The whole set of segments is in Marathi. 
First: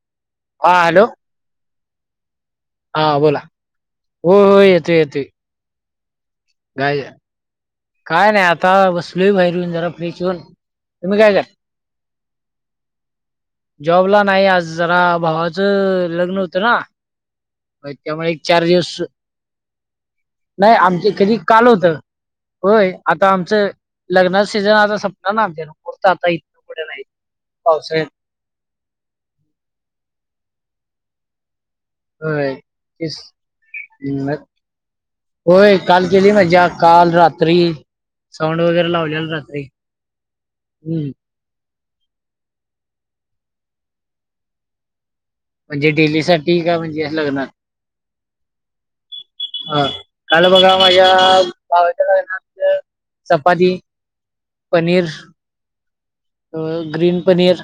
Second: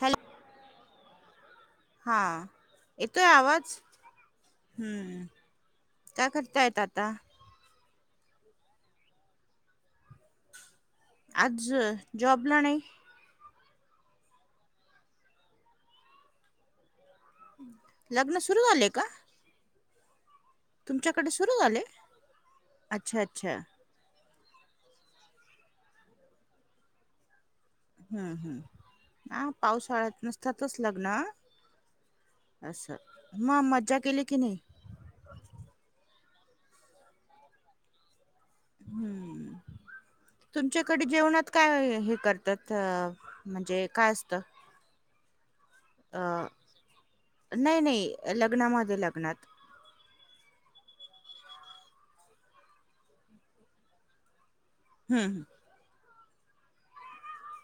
हॅलो हा हॅलो हा. हा येतोय बोला, आवाज हो हो येतोय येतोय. हम्म काय करतायत काय आता? काय नाही आता बसलोय बाहेर येऊन जरा फ्रेश होवून. आज्ज जॉब ला नाही? जॉबला नाही आज, जरा भावाचं लग्न होतं ना. व्हय त्यामुळे लग्न एक सुरू चार झाले दिवस का नाही आमचं तुमच्याकडे कधी सुरू काल झाले होतं. होय अच्छा आता अच्छा आमचं लग्नास [unintelligible] आता संपणार ना आता इतं कुठे नाही पावसाळ्यात हम्म हम्म, हा पावसाळ्यात नसतातच लग्न. होय असं मग मज्जा केली की [unintelligible] नाही होय काल केली मज्जा काल रात्री साऊंड वगैरे लावलेल हम्म रात्री. तुमच्याकडे हम्म जेवणात काय हे करतात अं म्हणजे काय असत? म्हणजे डेली साठी का म्हणजे लग्नात? नाही नाही लग्नामध्ये लग्नात. हा काल बघा माझ्या भावाच्या लग्नात चपााती पनीर, हम्म अं ग्रीन पनीर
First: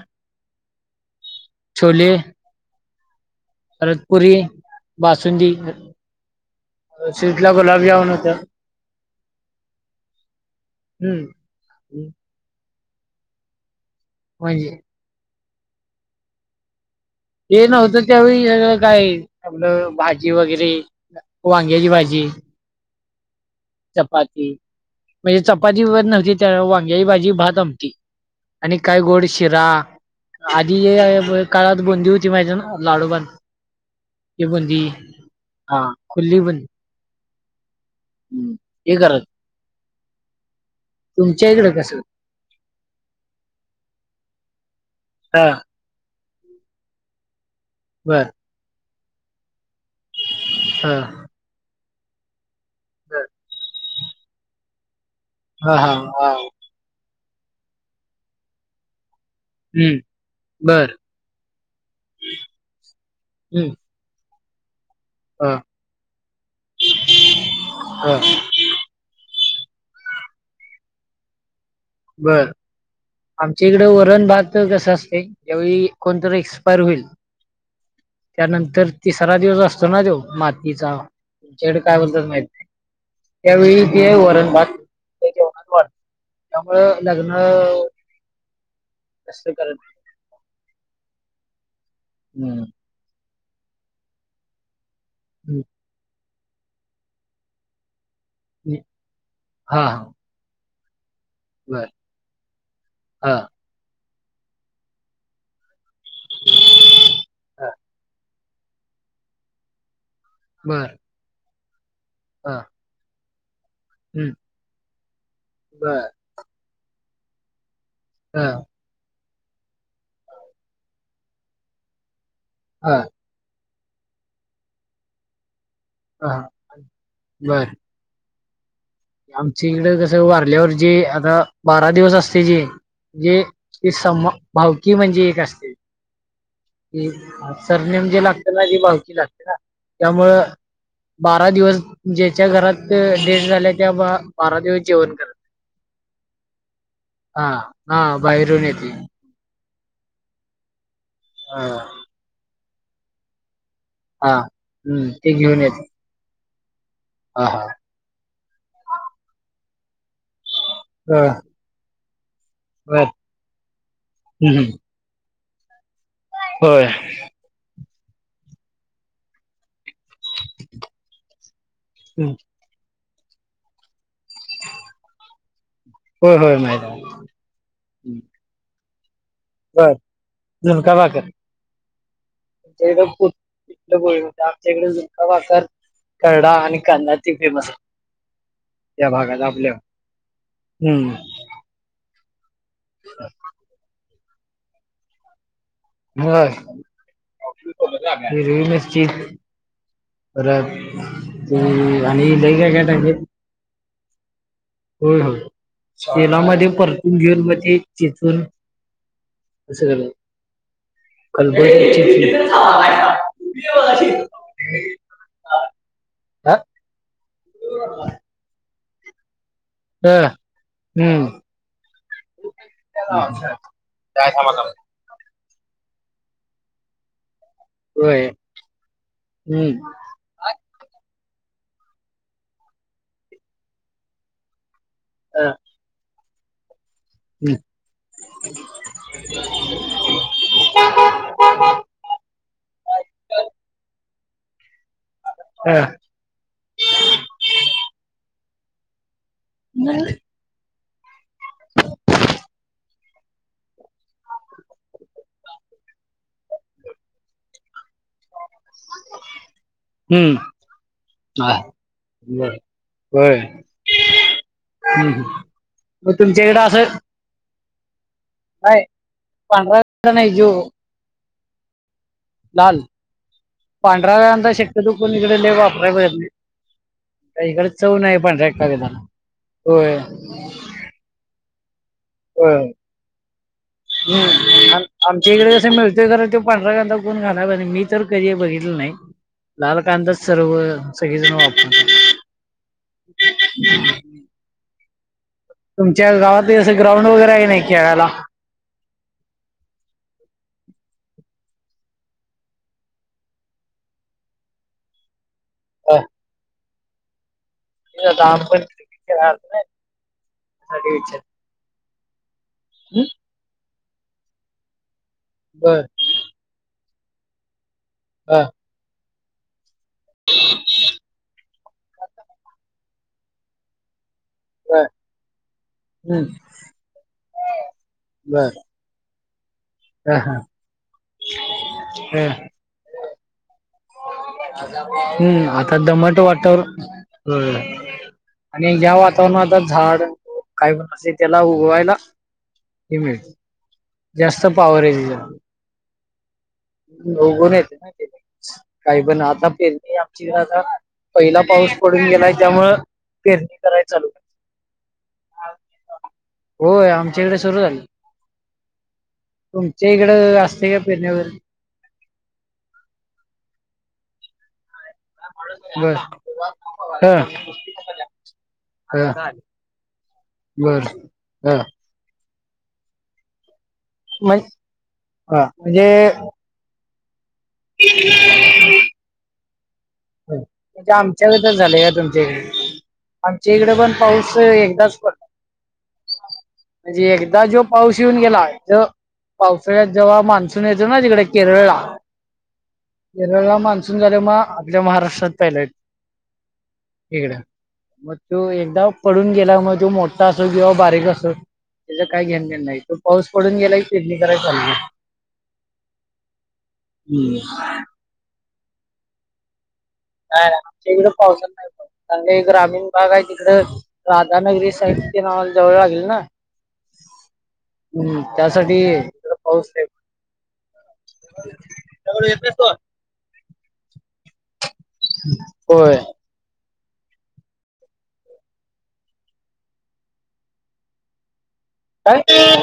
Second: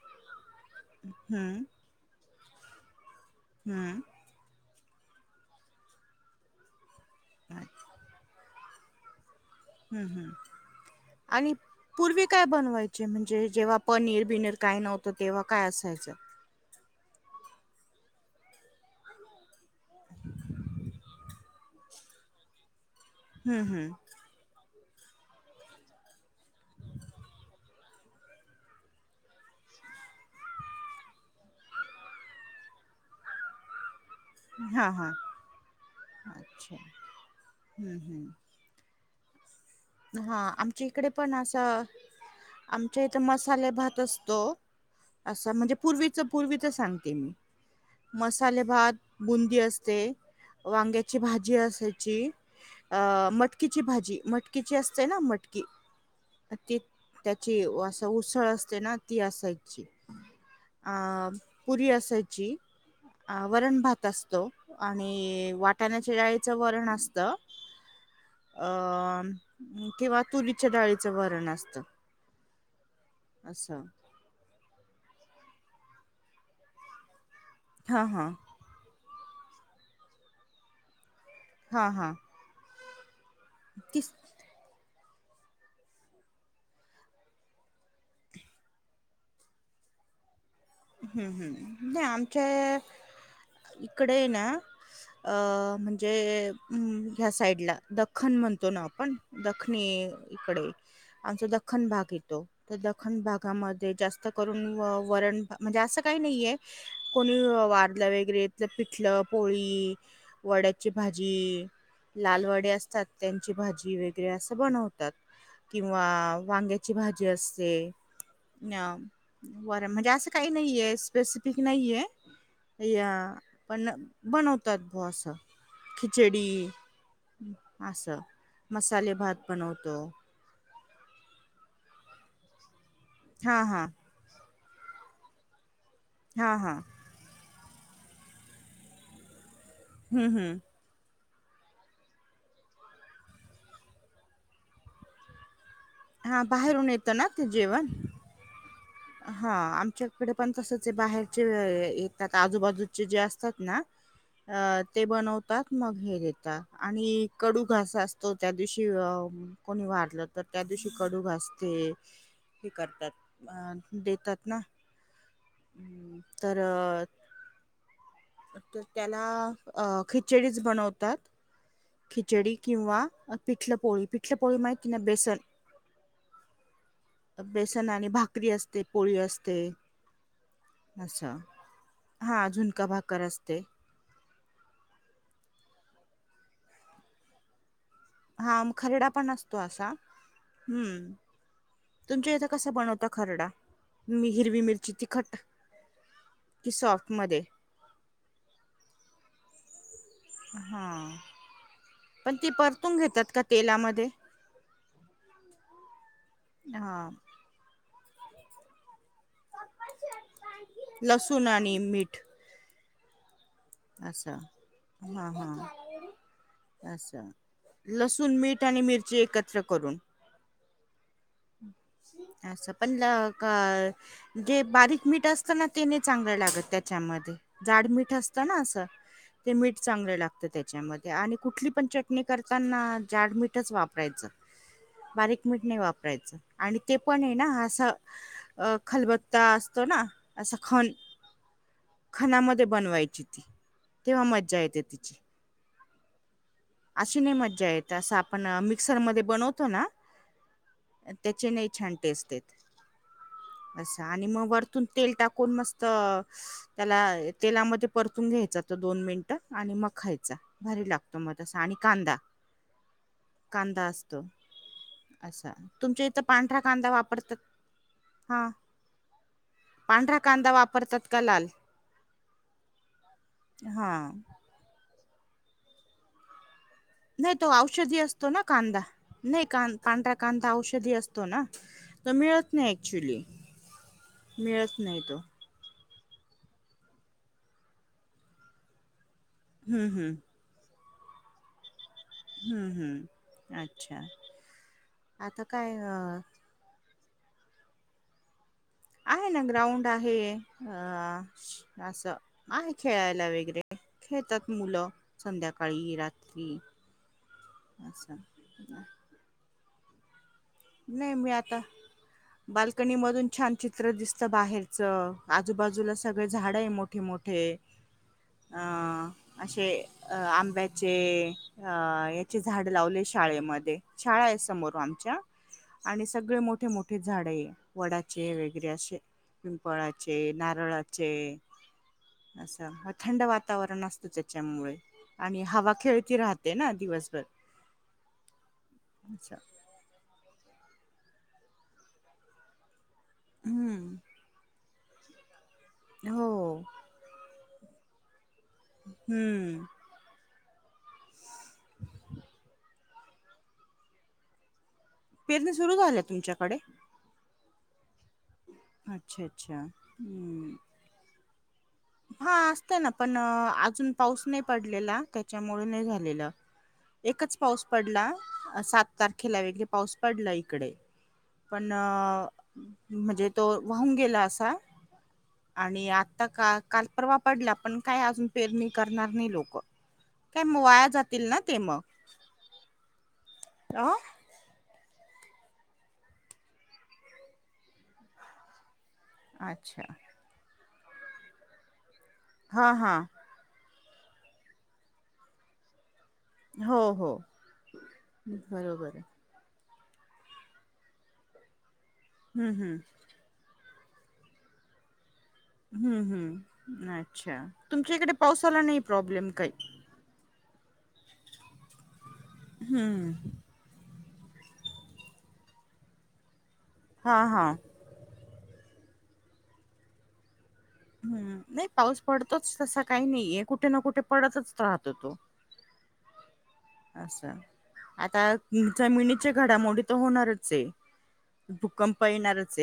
हम्म छोले हम्म रतपुरी बासुंदी स्वीटला हम्म गुलाबजामून होतं. हम् हम् हम्म आणि पूर्वी काय बनवायचे? म्हणजे जेव्हा पनीर बिनीर म्हणजे काय नव्हतं तेव्हा काय असायचं? हे नव्हतं त्यावेळी काय आपलं भाजी वगैरे वांग्याची भाजी [unintelligible] हम्म हम्म चपाती म्हणजे चपाती वगैरे नव्हती त्यावेळेला वांग्याची भाजी, भात, आमटी आणि काय गोड शिरा. आधी काळात बुंदी होती माहिते नव? लाडूबाण हि बुंदी हा हा हा खुली बून अच्छा हम्म, हम्म हे करत हा, आमच्या इकडे पण तुमच्या इकडे असं कसं आमच्या इथ मसाले भात असतो, हा असं म्हणजे पूर्वी च पूर्वीचं सांगते मी बर मसाले भात, बुंदी असते हा वांग्याची भाजी असायची, बर अं मटकीची भाजी मटकीची अस असय ना मटकी हा हा हा ती त्याची असं उसळ असते ना ती असायची हम्म बर अं पुरी असायची, अं हम्म वरण भात असतो. आणि हा वाटाण्याच्या डाळीचं वरण असत, हा अं किंवा तुरीच्या डाळीचं वरण असत. बर आमच्या इकडे वरण भात कसं अस ज्यावेळी कोणतरी एक्सपायर होईल हां, हां. त्यानंतर तिसरा दिवस असतो ना त्यो मातीचा, तुमच्याकडे हां, काय हां. बोलतात माहित नई. त्यावेळी ते तीच वरण भात ते जेवणात वाढता त्यामुंळ लग्न वगैरे जास्त करत हम्म हम् नाय आमच्या नाही हम्म, इकडे ना अ हम्म. म्हणजे ह्या साईडला खन म्हणतो हम्म. ना आपण हा दखणे हा इकडे आमचा बर दख्खन भाग येतो. तर दखन हा भागामध्ये जास्त करून वरण म्हणजे असं काय नाईये कोणी हा वारलं वगैरे त पिठलं, पोळी वड्याची बर भाजी, लाल हा वडे असतात त्यां ची भाजी वगैरे हम्म अस बनवतात. किंवा बर वांग्याची भाजी असते हा अ वर म्हणजे असं काइ नाइये स्पेसिफिक नाइये. हा या पण बनवतात भो अस. खिचडी हा बर अस. आमच्या इकड कस वारल्यावरजे आता बारा दिवस असतय जे हा हा जे सम भावकी म्हणजे एक असतय हा हा कि सरनेम जे लागते ना ती भावकी लागते ना. हम्म त्यामुळं हम्म बारा दिवस ज्याच्या घरात डेड झाल्या त्या बारा दिवस जेवण करत नाइ हा बाहेरून येतं ना ते जेवण. हा बाहेरून येते हा मच्याकड पण तसच बाहेरचे ह येतात आजूबाजूचे जे असतात ना हा अ ते हम्म घेऊन बनवतात येते मग हे घेता आणि हा कडू हा घास असतो त्या दिवशी अ कोणी वारलं तर त्या दिवशी कडू बर घास ते हे बर करतात अ देतात ना. हम्म तर होय त्याला अ खी खिचडीच बनवतात, खिचडी किंवा पिठल पोळी, पिठलं पोळी माहिती ना बेसन होय होय माहिती बेसन आणि भाकरी असते, पोळी अस ते बर झुणका भाकर असं हा झुणका भाकर असते. आमच्याकडे झुणका भाकर, खर्डा आणि कांदा ते फेमसय. हा खरडा पण असतो असा, हम हम्म तुमच्या ह्याज्या कसा बनवता खरडा? हिरवी मिरची, तीखट होय, हिरवी मिरची हा परत पण आणि ती लय काय काय परतून टाकत्यात. घेतात का तेलामध्ये? होय, होय. तेलामध्ये हा परतून घेऊन म ते चेचून कसं केलं? लसूण आणि खलबत्त्यात मीठ चेचून असं हां, हा हां. असं लसूण, मीठ आणि मिरची एकत्र करून. ह हम्म अस पण जे बारीक मीठ अस ना तेने चांगलं लागत त्याच्यामध्ये. जाडमीठ होय असत ना असं ते मीठ हम्म चांगल लागत त्याच्या मध्ये. आणि कुठली पण चटणी करताना जाडमीठच वापरायचं. बारीक अ मीठ नाही वापरायचं. आणि ते पण ये ना हम्म असं अ खलबत्ता असतो ना असं खण खनामध्ये बनवायची. ती तेव्हा मज्जा येते तिची. हा. अशी नाही मज्जा येत असं आपण मिक्सरमध्ये बनवतो ना त्याचे नाही छान टेस्ट येत अस. आणि म वरतून तेल टाकून मस्त त्याला तेलामध्ये परतून घ्यायच तो दोन मिनट, आणि म खायचा. भारी लागतो म ह बर होय. कांदा असतो हम्म असा तुमच्या मग इथं पांढरा इकडं असं कांदा वापरतात हा काय पांढरा नाही जो कांदा वापरतात का लाल? लाल. हा पांढरा कांदा शक्यतो कोन इकडं लय वापराय बघत नाही. नाही त्या तो इकडे चव औषधी नाही असतो ना पांढऱ्या कांदा, कागदाला नाही होय पांढरा कांदा औषधी असतो ना. त मिळत नही ऍक्च्युली मिळत हम् आम नाही तो आमच्या इकडं स मिळ ते जरा ते पांढरा कांदा कोण घालावरीन [unintelligible] मी तर कधी बघितलं नाही लाल हम्म कांदा हम्म सर्व सगळे जन वाप हम्म हम्म अच्छा आता काय तुमच्या अ गावात असं ग्राउंड वगैरे आहे नही खेळाला आहे ना ग्राउंड आहे अ असं आहे खेळायला वगैरे खेळतात मुलं अ, संध्याकाळी, रात्री असं [unintelligible] त्यासाठी नाही, विचार मी आता बाल्कनी हम्म? मधुन छान चित्र दिसतं बाहेरचं बर आजुबाजूला सगळे झाडं आहे मोठ मोठ-मोठे अ अशे अ आंब्याचे अ याचे झाडं लावले शाळेमध्ये शाळा आहे, समोर बर आमच्या आणि हम्म, सगळे मोठे मोठे झाडं हे वडाचे बर वैगरे अशे अ, पिंपळाचे, हा. नारळाचे अ, असं थंड वातावरण असं. [unintelligible] हम्म आता दमट राहते ना वातावरण दिवसभर हम्म आणि या असं वातावरणात आता झाडं काही पण असेल त्याला उगवायला हे मिळते हम्म जास्त पाॅवर येते त्याला. हो उगवून येते ना आता ते लगेच काहीपण आता हम्म पेरणी ची आता पहिला पाऊस पडून गेलाय त्यामुळं पेरणी कराय चालू पेरणी सुरू झाल्या, तुमच्याकडे होय आमच्याकडे सुरू झाली. अच्छा अच्छा तुमच्या इकडं हम्म असते का? पेरणी वैगरे, हा असत ना पण अजून पाऊस नाही पडलेला त्याच्यामुळे नाही बर झालेलं. ह एकच पाऊस पडला. सात ह तारखेला वेगे पाऊस पडला इकडे. बर ह पण म्हणजे तो वाहून गेला म्हण असा हा आणि म्हणजे आता का कालपर्वा पडला पण काय अजुन पेरणी करणार नाही लोक. काय मग वाया म्हणजे जातील ना आमच्यागत च ते मग झालंय का तुमच्या इकडे आमच्या इकडे अ पण पाऊस एकदाच पडला. म्हणजे एकदा जो पाऊस येऊन गेला तो अच्छा पावसाळ्यात जेव्हा मान्सून येतो ना तिकडे केरळला, हा हा केरळला मान्सून सून झालं म आपल्या महाराष्ट्रात पहिला हो येतोय. हो इकड मग तू एकदा बरोबर आहे पडून गेला मग तो मोठा असो किंवा बारीक असो त्याच काय घेण हम्म देणं नाही हम्म तो पाऊस पडून गेलाय. पेरणी कराय चालू. हम्म हम्म अच्छा तुमच्या इकडे पावसाला नाही, प्रॉब्लेम काही नाय नाय आमच्या इकडं पावसा नाही प्रॉब्लेम आमच्या काही ग्रामीण भाग हम्म आहे तिकड राधानगरी साईट तेन ऑल जवळ लागेल ना. हा हा, हम्म त्यासाठी इकडं पाऊस हे हम्म नाही पाऊस पडतोच तसा काही नाहीये कुठे ना कुठे पडतच राहतो तो. होय. असं आता जमिनीच्या घडामोडी तर होणारच हे. भूकंप काय येणारचं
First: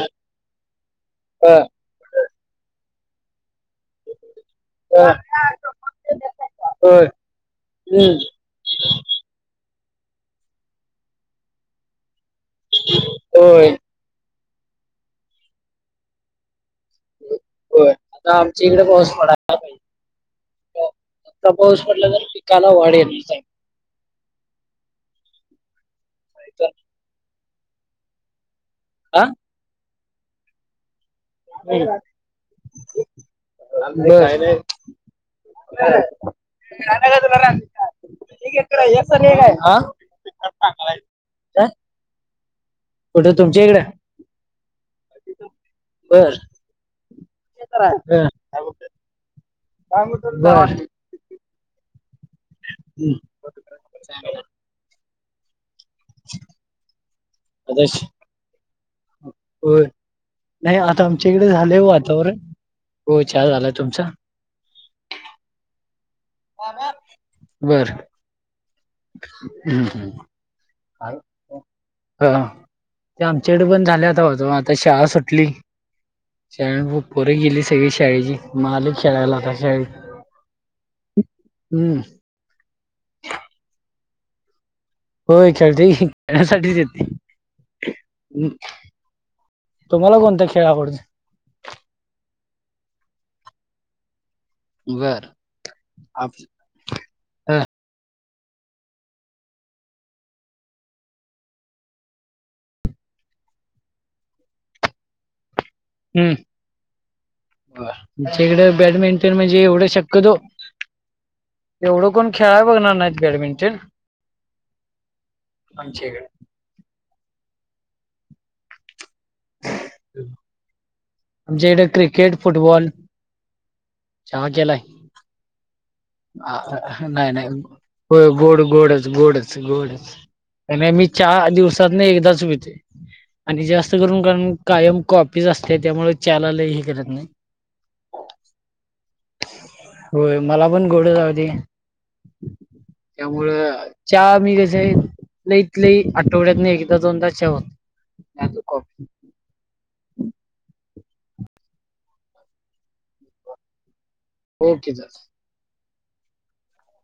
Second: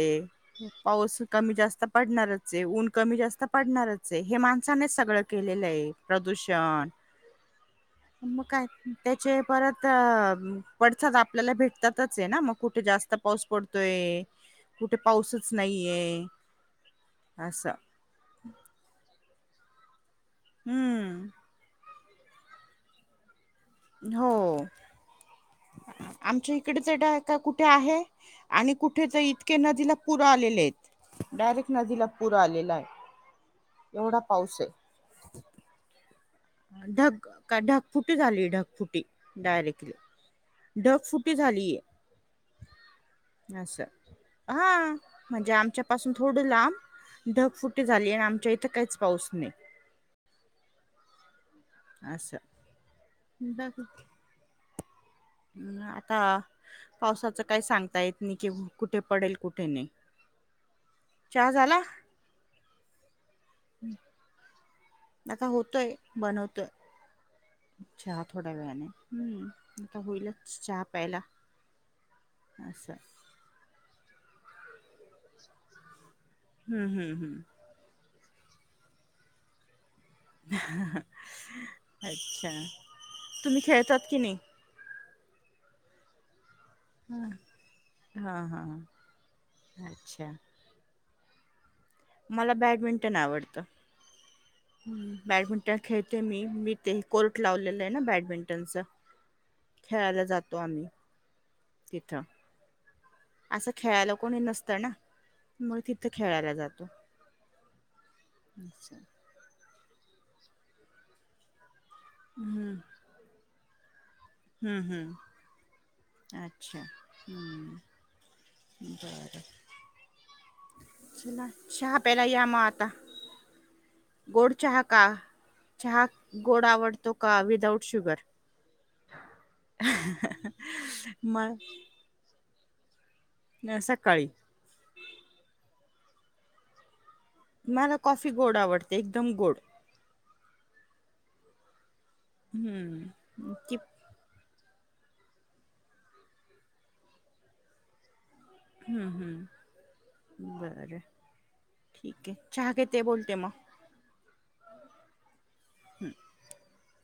हे पाऊस अ, कमी जास्त पडणारचं हे ऊन कमी जास्त पडणारचं हे हे माणसाने च अ, सगळं केलेलं हे प्रदूषण होय हम्म मग काय? ते परत आपल्याला भेटतात. ना मग कुठे जास्त पाऊस होय पडतोय, कुठे पाऊसच नाही ये. हो आता आमच्या इकडे पाऊस पडायला पाहिजे. हम्म म्हटलं तर पिकाला वाढ येत आहे. हो आमच्या सांगताय इकडे च [inaudible] कुठे आहे. आणि कुठे तर हा इतके नदीला पुर आलेले आहेत. डायरेक्ट नदीला पुर आलेला आहे. एवढा काय नाही. पाऊस आहे ढग का- ढगफुटी झाली ढगफुटी डायरेक्टली ढगफुटी झालीये हो [unintelligible] अस हा म्हणजे आमच्या पाासून बर थोडं लांब बर ढगफुटी झाली आणि आमच्या इथं काहीच पाऊस नाही बर [unintelligible] अस [unintelligible] आता पावसाचं काय आता सांगता श- येत नाही केिव कुठे होय नाही नाही आता आमच्या इकडे चहा झालेय झाला वातावरण हो चहा झाला तुमचा? आता होतोय बनवतोय बर चहा थोड्या वेळाने हम्म हम्म, आता हम्म. होईलच चहा [inaudible] हा प्यायला असं ते आमच्याकडे पण झाल्यात तवा जवा आता शाळा सुटली हम्म शाळेू [unintelligible] हम्म पोर हम्म गेली सगळी शाळेची म आलूय खेळायला शाळे [inaudible] [inaudible] अच्छा तुम्ही खेळतात कि नाही? होय खळतोय कि [inaudible] येते हा हा [unintelligible] हा [inaudible] तुम्हाला अच्छा कोणता खेळ आवडतोय? मला बॅडमिंटन आवडतं बर बॅडमिंटन खेळते आप मी- मी ते कोर्ट हा. लावलेले ना बॅडमिंटनच खेळाला जातो आम्ही तिथं असं खेळायला कोणी नसतं ना मग तिथं हम्म खेळायला जातो. आमच्याकड अच्छा. बॅडमिंटन म्हणजे एवढं शक्यतो एवढं कोण खेळाय हम्म बघणार नाहीत बॅडमिंटन हम्म- आमच्या इकडे हम्म अच्छा [inaudible] हम्म [inaudible] बरं आमच्या [inaudible] इकडे चहा प्यायला क्रिकेट या म आता फुटबॉल गोड चहा का? चहा गोड आ आवडतो नाही- का नाही विदाउट शुगर होय गोड -गोडच [inaudible] गोडच- गोडच आणि मी चाहा म दिवसातन एकदाच पितो आणि जास्त करून सकाळी कारण कायम कॉफीच असत्या त्यामुळे च्याला लय हे करत नाहीत मला कॉफी गोड आवडते एकदम गोड होय मला पण गोडच आवडत्या कि त्यामुळ हम्म ती च्या मी लईत- लई आठवड्यात नाही एकदा- दोनदा च्याहूतू हम्म- हम्म बर बर ठीक आहे चहा घेते बोलते मग ओके चल हम [unintelligible]